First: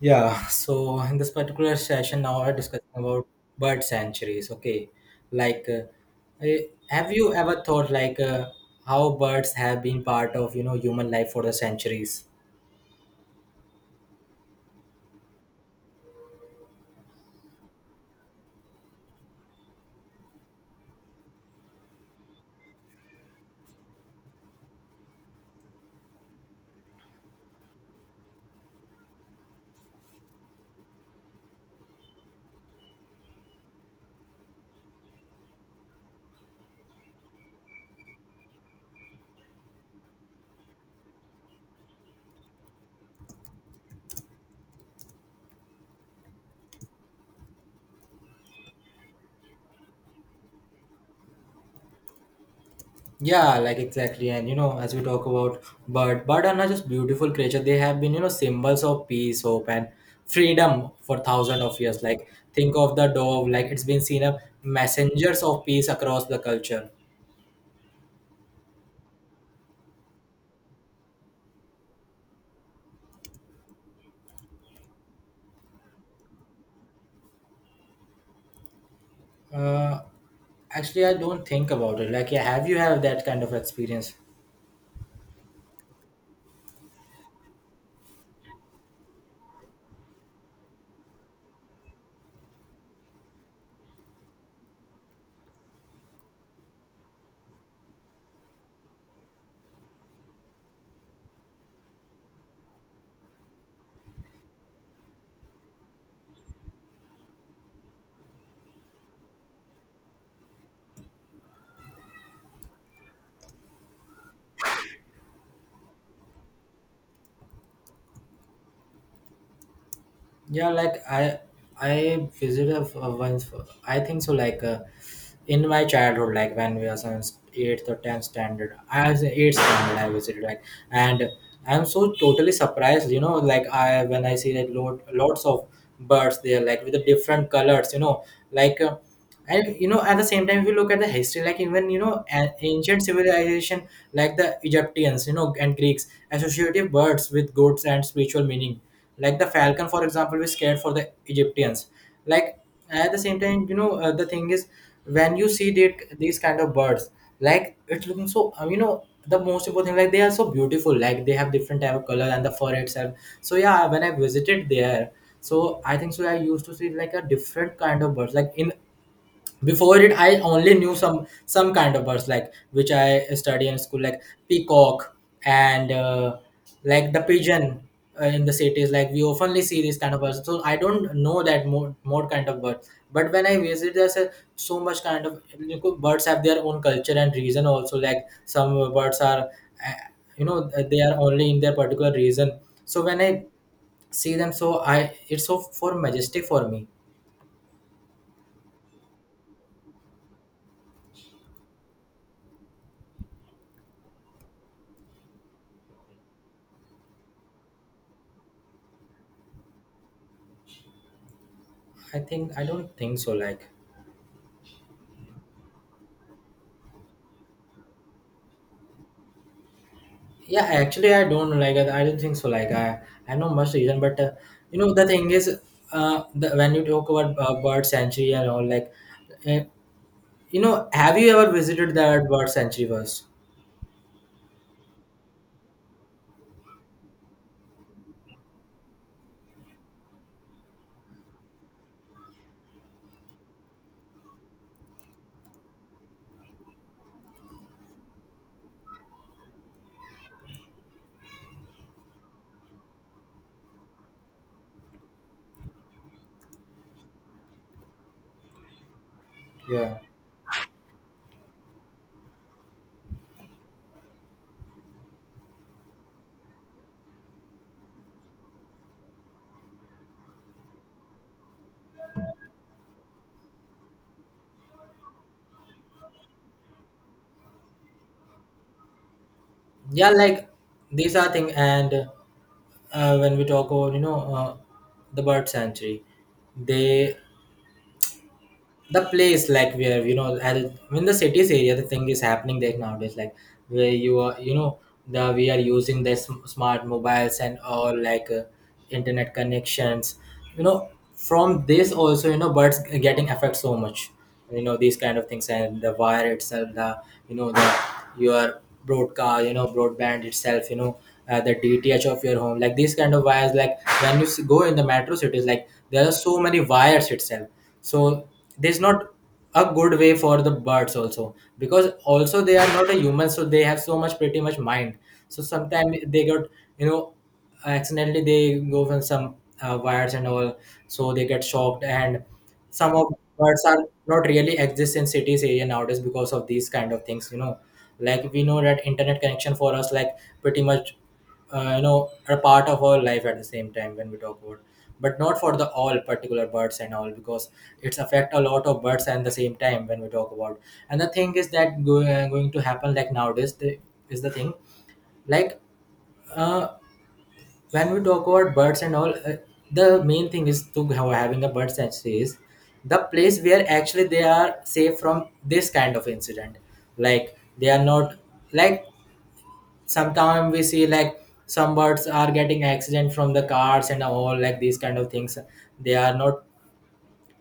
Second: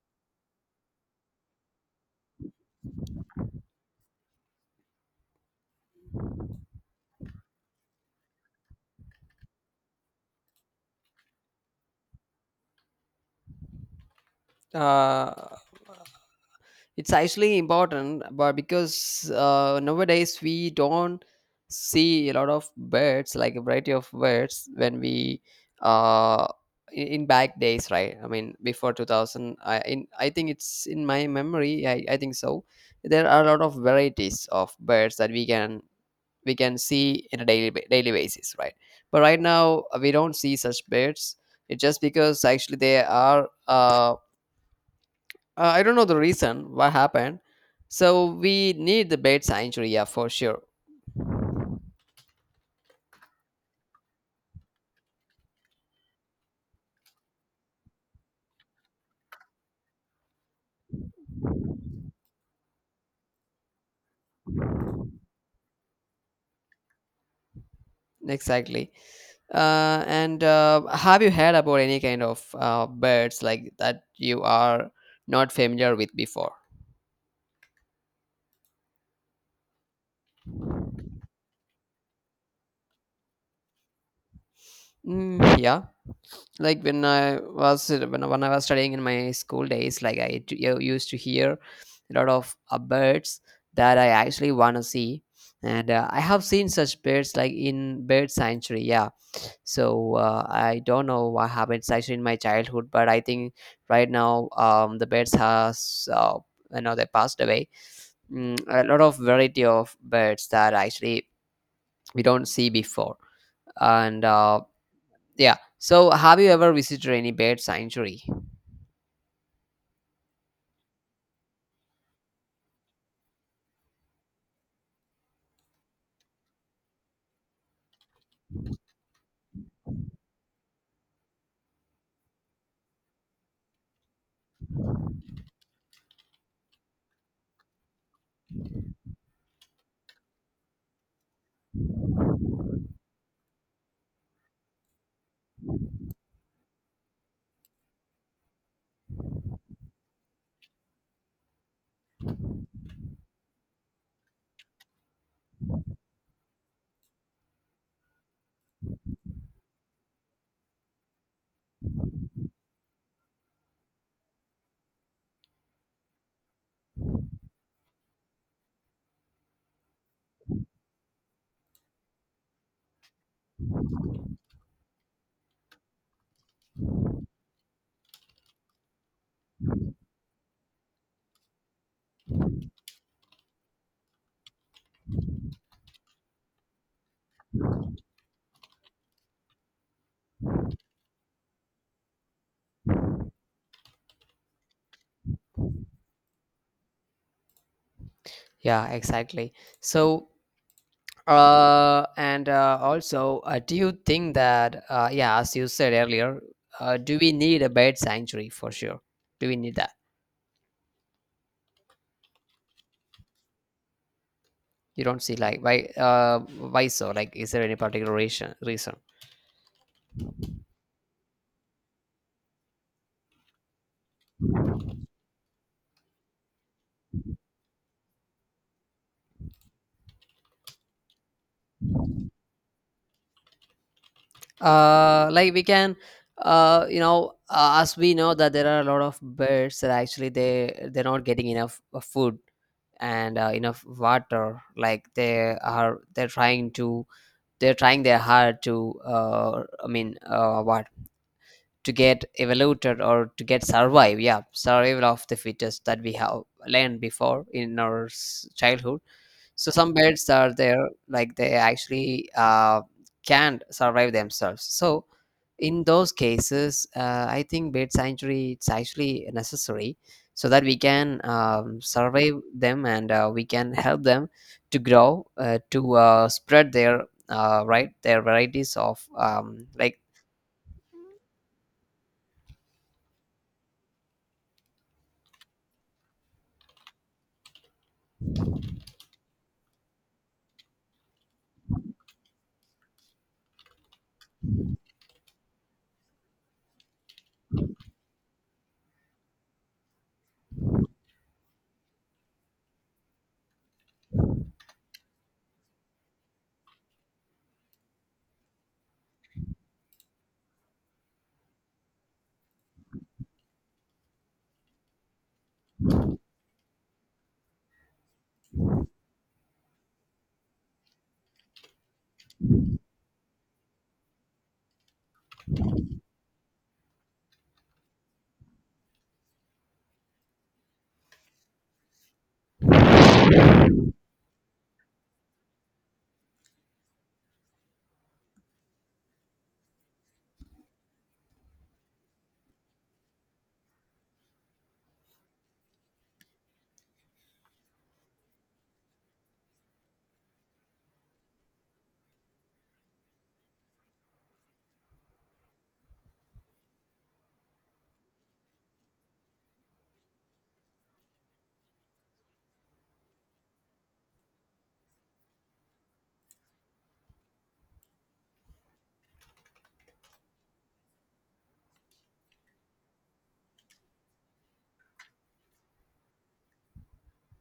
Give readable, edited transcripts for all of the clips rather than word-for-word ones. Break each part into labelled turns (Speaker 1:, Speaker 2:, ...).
Speaker 1: Yeah, so in this particular session, now we're discussing about bird sanctuaries. Okay, like, uh, eh, have you ever thought how birds have been part of you know human life for the centuries?
Speaker 2: uh, it's actually important but because nowadays we don't see a lot of birds, like a variety of birds, when we uh, in back days, right? I mean before 2000. I think it's in my memory. I think so. There are a lot of varieties of birds that we can see in a daily basis, right? But right now, we don't see such birds. It's just because actually they are I don't know the reason what happened. So we need the bait sanctuary, yeah, for sure.
Speaker 1: Yeah, like exactly, and you know, as we talk about bird, are not just beautiful creature; they have been you know symbols of peace, hope, and freedom for thousands of years. Like, think of the dove, like it's been seen as messengers of peace across the culture.
Speaker 2: Exactly. And Have you heard about any kind of birds like that you are not familiar with before?
Speaker 1: Uh, Actually, I don't think about it. Like, yeah, have you have that kind of experience?
Speaker 2: Mm, yeah, like when I was when I was studying in my school days, like I used to hear a lot of birds that I actually want to see, and I have seen such birds like in bird sanctuary. Yeah, so I don't know what happened actually in my childhood, but I think right now the birds has you know, they passed away. Mm, a lot of variety of birds that actually we don't see before. And yeah, so have you ever visited any bird sanctuary?
Speaker 1: Yeah, like I visited a once. I think so. In my childhood, like when we was on eighth or tenth standard, I was in eighth standard. I visited like, and I'm so totally surprised. You know, like I when I see like lots of birds there, like with the different colors. You know, like. And you know at the same time if you look at the history, like even you know an ancient civilization like the Egyptians you know and Greeks associated birds with goats and spiritual meaning, like the falcon for example was scared for the Egyptians. Like at the same time you know, the thing is when you see that these kind of birds, like it's looking so you know the most important thing, like they are so beautiful, like they have different type of color and the fur itself. So yeah, when I visited there, so I think so. I used to see like a different kind of birds. Like in before it, I only knew some kind of birds like which I study in school, like peacock, and like the pigeon. In the cities, like we oftenly see these kind of birds, so I don't know that more kind of birds. But when I visit, there's a, so much kind of you know, birds have their own culture and reason also, like some birds are, uh, you know, they are only in their particular region. So when I see them, so I, it's so for majestic for me.
Speaker 2: Yeah, exactly. So and also, do you think that yeah, as you said earlier, do we need a bird sanctuary for sure? Do we need that?
Speaker 1: I think I don't think so, like.
Speaker 2: You don't see? Like why so? Like, is there any particular reason?
Speaker 1: Yeah, actually, I don't like. I don't think so. Like, I know much reason, but you know the thing is, when you talk about bird sanctuary and all, like, uh, you know, have you ever visited that bird sanctuary first?
Speaker 2: Like we can, as we know that there are a lot of birds that actually they're not getting enough food, and enough water. Like they are, they're trying to, they're trying their hard to what, to get evaluated or to get survive. Yeah, survival of the fittest that we have learned before in our childhood. So
Speaker 1: Yeah,
Speaker 2: some birds are there, like they actually can't survive themselves. So in those cases, I think bird sanctuary, it's actually necessary, so that we can survive them and we can help them to grow, to spread their right, their varieties of like
Speaker 1: yeah, like these are thing, and when we talk about you know, the bird sanctuary, they, the place like where you know at in the cities area, the thing is happening there nowadays, like where you are, you know the, we are using the smart mobiles and all, like internet connections, you know, from this also you know birds getting affect so much, you know these kind of things, and the wire itself, the, you know the, your broadcast, you know broadband itself, you know, the DTH of your home, like these kind of wires, like when you go in the metro cities, like there are so many wires itself. So there's not a good way for the birds also, because also they are not a human, so they have so much pretty much mind. So sometimes they got, you know, accidentally they go from some wires and all, so they get shocked and some of birds are not really exist in cities area nowadays because of these kind of things, you know, like we know that internet connection for us, like pretty much, you know, a part of our life, at the same time when we talk about, but not for the all particular birds and all, because it's affect a lot of birds. And the same time when we talk about, and the thing is that go, going to happen, like nowadays the, is the thing, like, uh, when we talk about birds and all, the main thing is to have, having a bird sanctuary is the place where actually they are safe from this kind of incident. Like they are not, like sometimes we see like some birds are getting accident from the cars and all, like these kind of things. They are not,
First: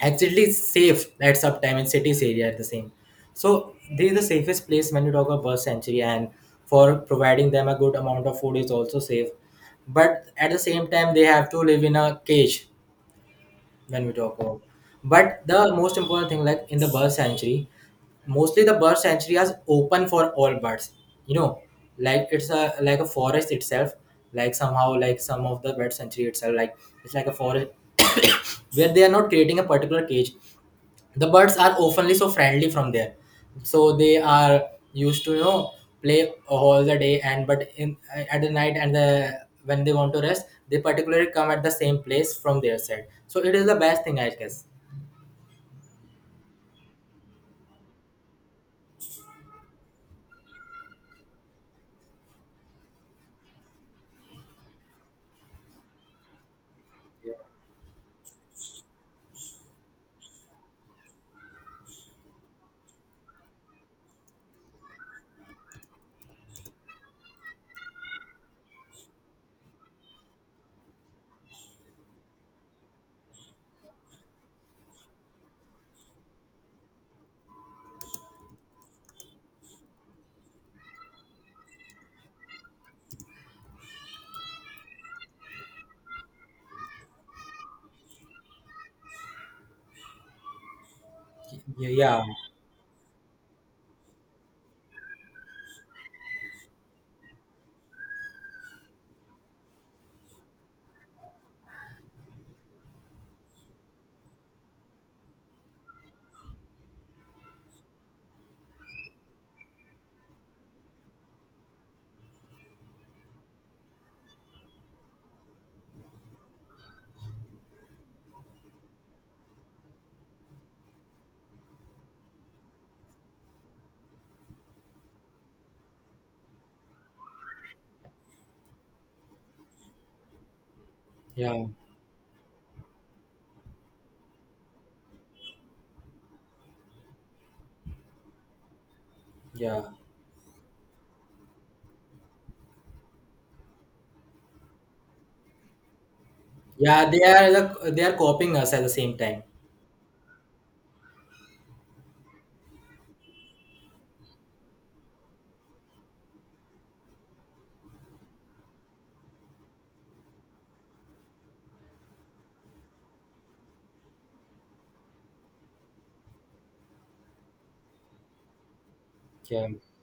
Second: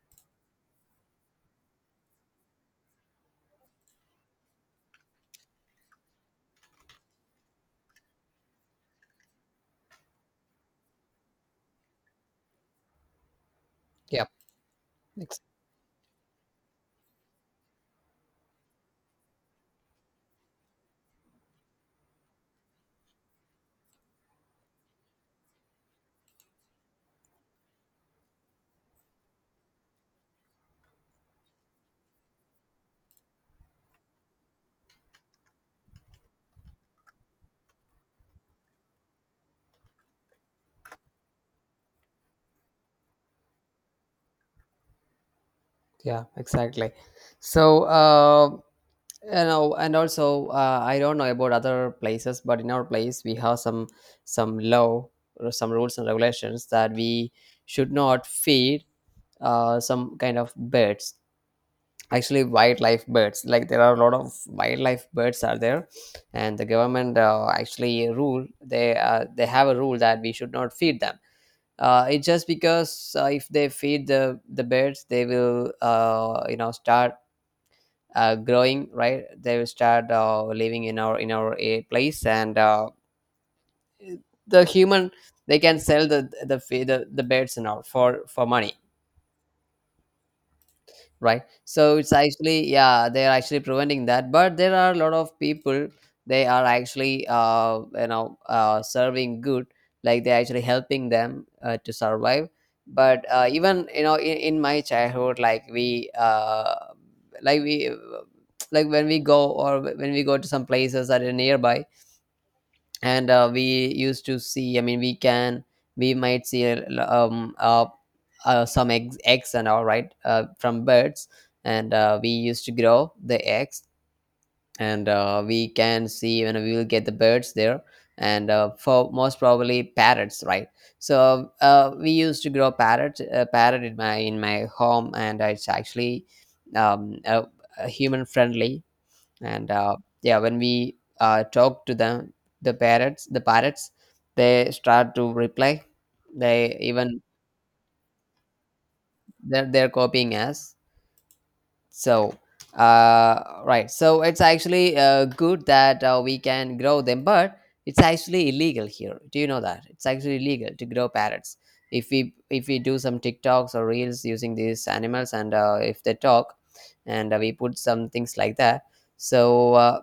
Speaker 1: actually it's safe at some time in cities area at the same. So this is the safest place when you talk about bird sanctuary, and for providing them a good amount of food is also safe, but at the same time they have to live in a cage when we
Speaker 2: yeah,
Speaker 1: talk about. But
Speaker 2: ex-
Speaker 1: the most important thing, like in the bird sanctuary, mostly the bird sanctuary is open for all birds, you know, like it's a like a forest itself, like somehow, like some of the bird sanctuary itself, like it's like a forest where they are not creating a particular cage. The birds are oftenly so friendly from there, so they are used to you know play all the day, and but in at the night and the when they want to rest, they particularly come at the same place from their side, so it is the best thing I guess.
Speaker 2: yeah, exactly. So. You know, and also I don't know about other places, but in our place we have some law or some rules and regulations that we should not feed some kind of birds, actually wildlife birds. Like there are a lot of wildlife birds are there, and the government, actually rule, they have a rule that we should not feed them. It's just because if they feed the birds, they will, you know, start growing, right? They will start living in our, a place, and the human, they can sell the the birds and all for money, right? So it's
Speaker 1: Yeah,
Speaker 2: actually, yeah, they're actually preventing that, but there are a lot of people, they are actually you know, serving good. Like they're actually helping them to survive. But even you know, in my childhood, like we like we like when we go, or when we go to some places that are nearby, and we used to see, I mean we can, we might see some eggs and all, right? From birds, and we used to grow the eggs, and we can see, when we will get the birds there, and for most probably parrots, right? So
Speaker 1: yeah,
Speaker 2: we used to grow parrot in my home, and it's actually um, uh, human friendly, and
Speaker 1: yeah,
Speaker 2: yeah, when we talk to them, the parrots, they start to reply. They
Speaker 1: yeah,
Speaker 2: even,
Speaker 1: they are the, they are copying us at the same time.
Speaker 2: they're copying us. So right, so it's actually good that we can grow them, but it's actually illegal here. Do you know that it's actually illegal to grow parrots? If we, if we do some tiktoks or reels using these animals, and if they talk, and we put some things like that.
Speaker 1: Yeah.
Speaker 2: So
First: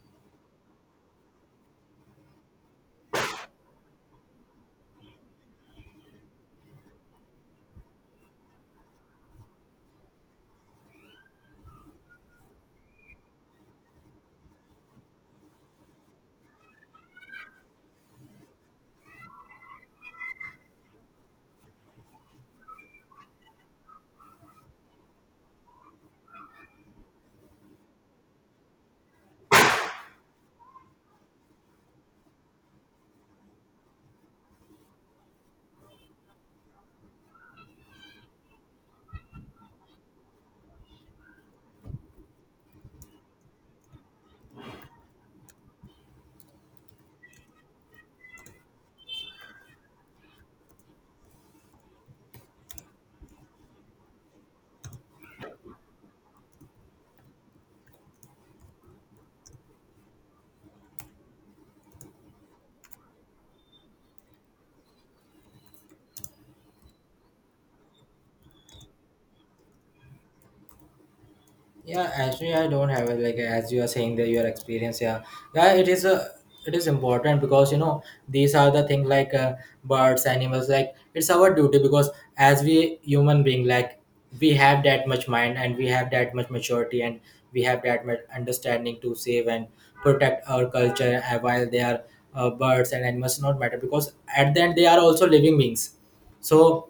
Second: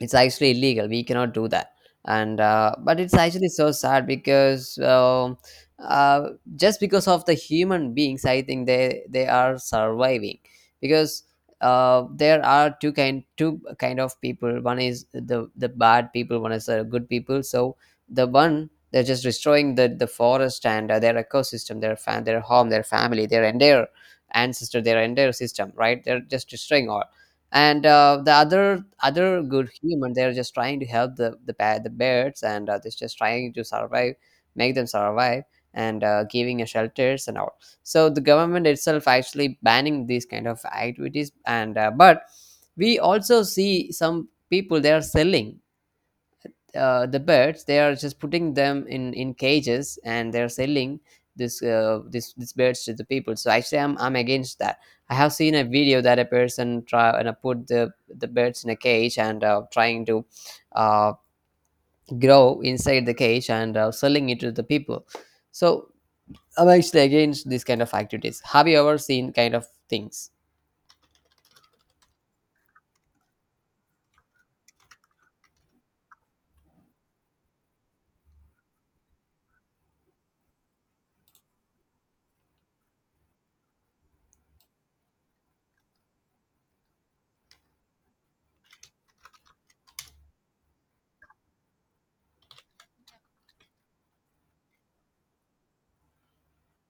Speaker 2: it's actually illegal, we cannot do that. And but it's actually so sad, because uh, just because of the human beings, I think they are surviving, because there are two kind of people. One is the bad people, one is the good people. So the one, they're just destroying the forest, and their ecosystem, their fan, their home, their family, their entire ancestor, their entire system, right? They're just destroying all. And the other good human, they're just trying to help the the birds, and they're just trying to survive, make them survive, and giving a shelters and all. So the government itself actually banning these kind of activities. And but we also see some people, they are selling the birds. They are just putting them in cages and they're selling this this these birds to the people. So actually i'm against that. I have seen a video that a person try, and put the birds in a cage, and trying to uh, grow inside the cage, and selling it to the people. So I'm actually against this kind of activities. Have you ever seen kind of things?
Speaker 1: Yeah, actually, I don't have it. Like as you are saying that your experience, yeah, yeah, it is a, it is important because you know these are the thing like, birds, animals. Like it's our duty because as we human being, like we have that much mind and we have that much maturity and we have that much understanding to save and protect our culture, while they are, birds and animals not matter because at the end they are also living beings. So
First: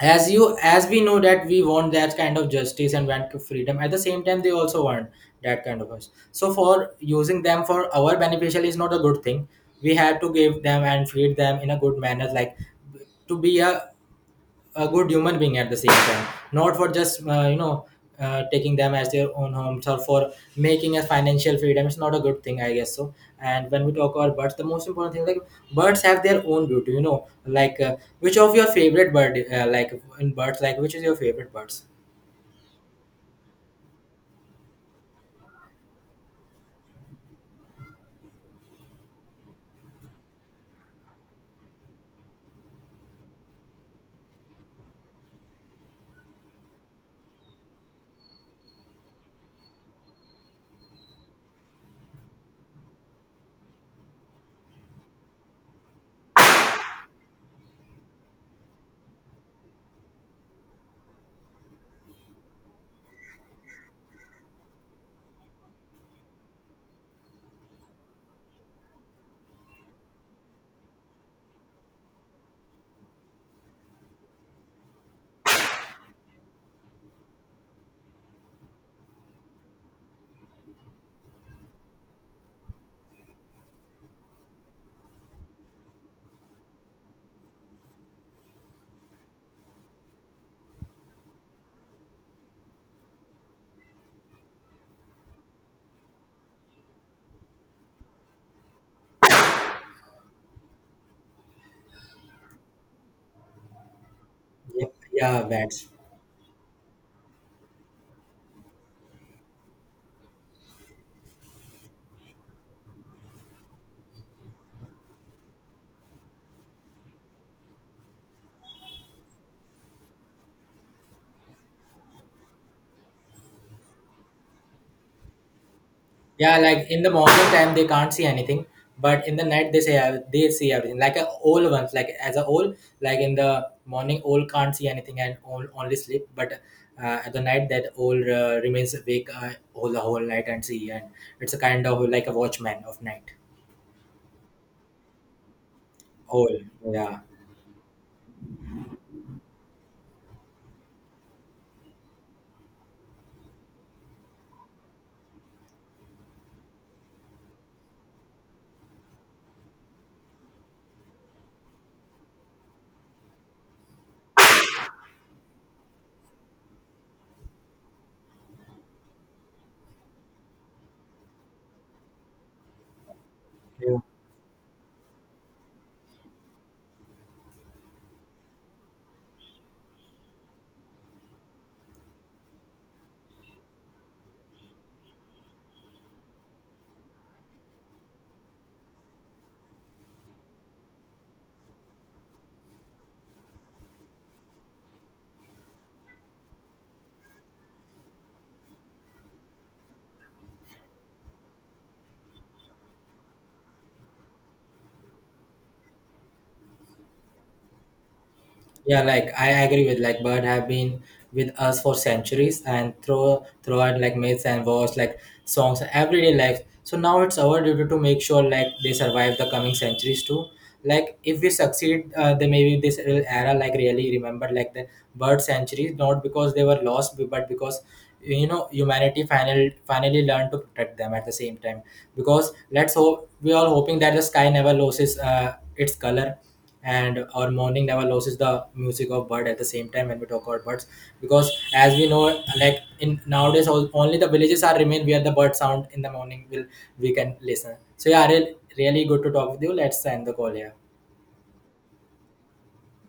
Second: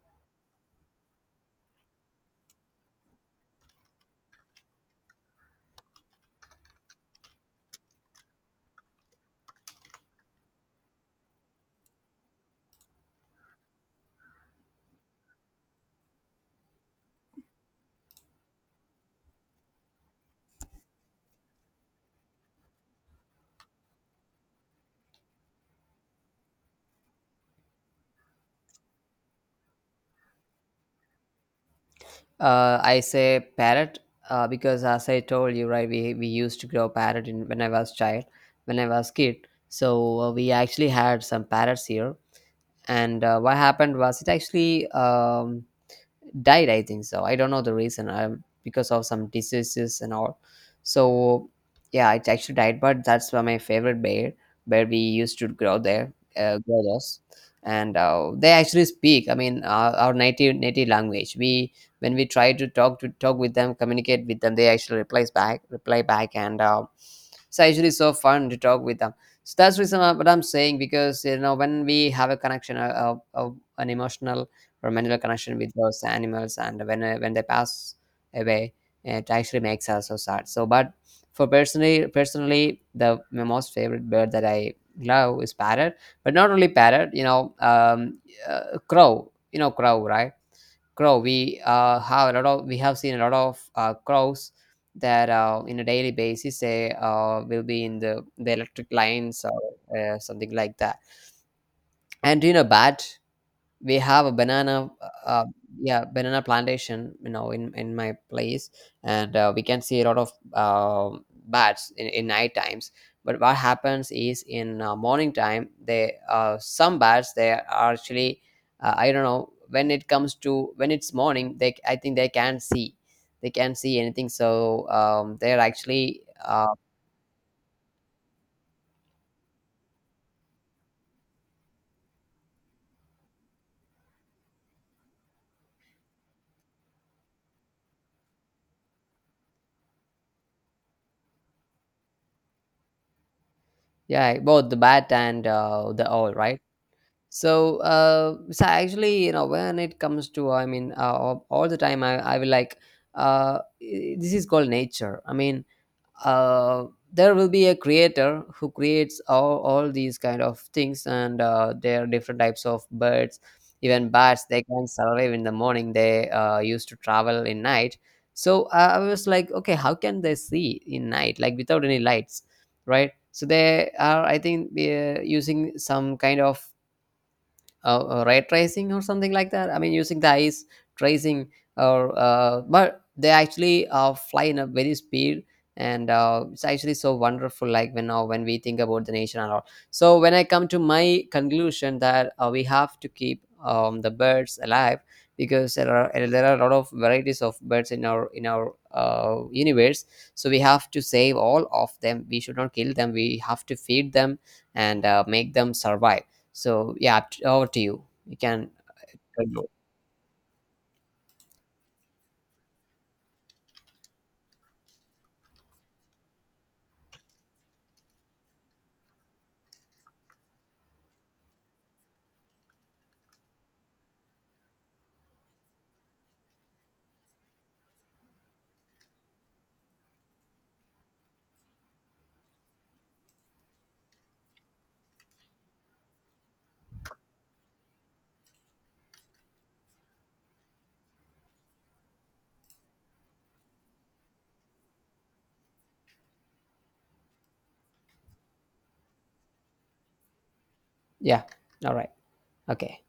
Speaker 1: as you, as we know that we want that kind of justice and want to freedom, at the same time they also want that kind of us, so for using them for our beneficial is not a good thing. We have to give them and feed them in a good manner, like to be a good human being at the same time, not for just you know, taking them as their own homes or for making a financial freedom. It's not a good thing, I guess so. And when we talk about birds, the most important thing, like birds have their own beauty, you know, like which of your favorite bird, like in birds, like which is your favorite birds?
Speaker 2: I say parrot, because, as I told you, right, we used to grow parrot when I was child, when I was kid. So we actually had some parrots here, and what happened was it actually died, I think so. I don't know the reason. Because of some diseases and all. So yeah, it actually died, but that's why my favorite bear, where we used to grow there, grow those and they actually speak, I mean our native language. We, when we try to talk, with them, communicate with them, they actually replies back, reply back, and it's actually so fun to talk with them. So that's reason, what I'm saying, because you know, when we have a connection, uh, uh, an emotional romantic connection with those animals, and when they pass away, it actually makes us so sad. So but for personally, the my most favorite bird that I love is parrot. But not only parrot, you know, crow. You know crow, right? Crow, we have a lot of, we have seen a lot of crows that in a daily basis, they will be in the electric lines or something like that. And you know, bat, we have a
Speaker 1: Yeah,
Speaker 2: banana,
Speaker 1: yeah,
Speaker 2: uh,
Speaker 1: bats.
Speaker 2: yeah, banana plantation, you know, in my place. And we can see a lot of bats in night times. But what happens is, in morning time, they some bats, they are actually I don't know, when it comes to, when it's morning, they, I think they can't see, they can't see anything. So they're actually
Speaker 1: Yeah, like in the morning time they can't see anything, but in the night they say they see everything. Like a owl ones, like as a owl, like in the morning owl can't see anything and owl only sleep, but at the night that owl remains awake all the whole night and see, and it's a kind of like a watchman of night.
Speaker 2: yeah, both the bat and the owl,
Speaker 1: Owl,
Speaker 2: right?
Speaker 1: yeah.
Speaker 2: So so actually, you know, when it comes to, I mean all the time I will like this is called nature, I mean uh there will be a creator who creates all these kind of things. And there are different types of birds. Even bats, they can survive in the morning. They used to travel in night. So I was like, okay, how can they see in night, like without any lights, right? So they are, I think, using some kind of ray tracing or something like that. I mean, using the eyes tracing, or but they actually fly in a very speed, and it's actually so wonderful. Like when now when we think about the nature and all. So when I come to my conclusion that we have to keep the birds alive, because there are, there are a lot of varieties of birds in our, in our universe. So we have to save all of them. We should not kill them. We have to feed them, and make them survive. So yeah, over to you. You can.
Speaker 1: Yeah, like I agree with, like bird have been with us for centuries and throw throughout, like myths and wars, like songs, everyday life. So now it's our duty to make sure like they survive the coming centuries too. Like if we succeed, then maybe this real era like really remember like the bird centuries, not because they were lost, but because you know humanity finally learned to protect them at the same time. Because let's hope we are hoping that the sky never loses its color and our morning never loses the music of bird at the same time when we talk about birds, because as we know like in nowadays all, only the villages are remain where the bird sound in the morning will we can listen. So yeah, really good to talk with you. Let's end the call here.
Speaker 2: Yeah. All right. Okay.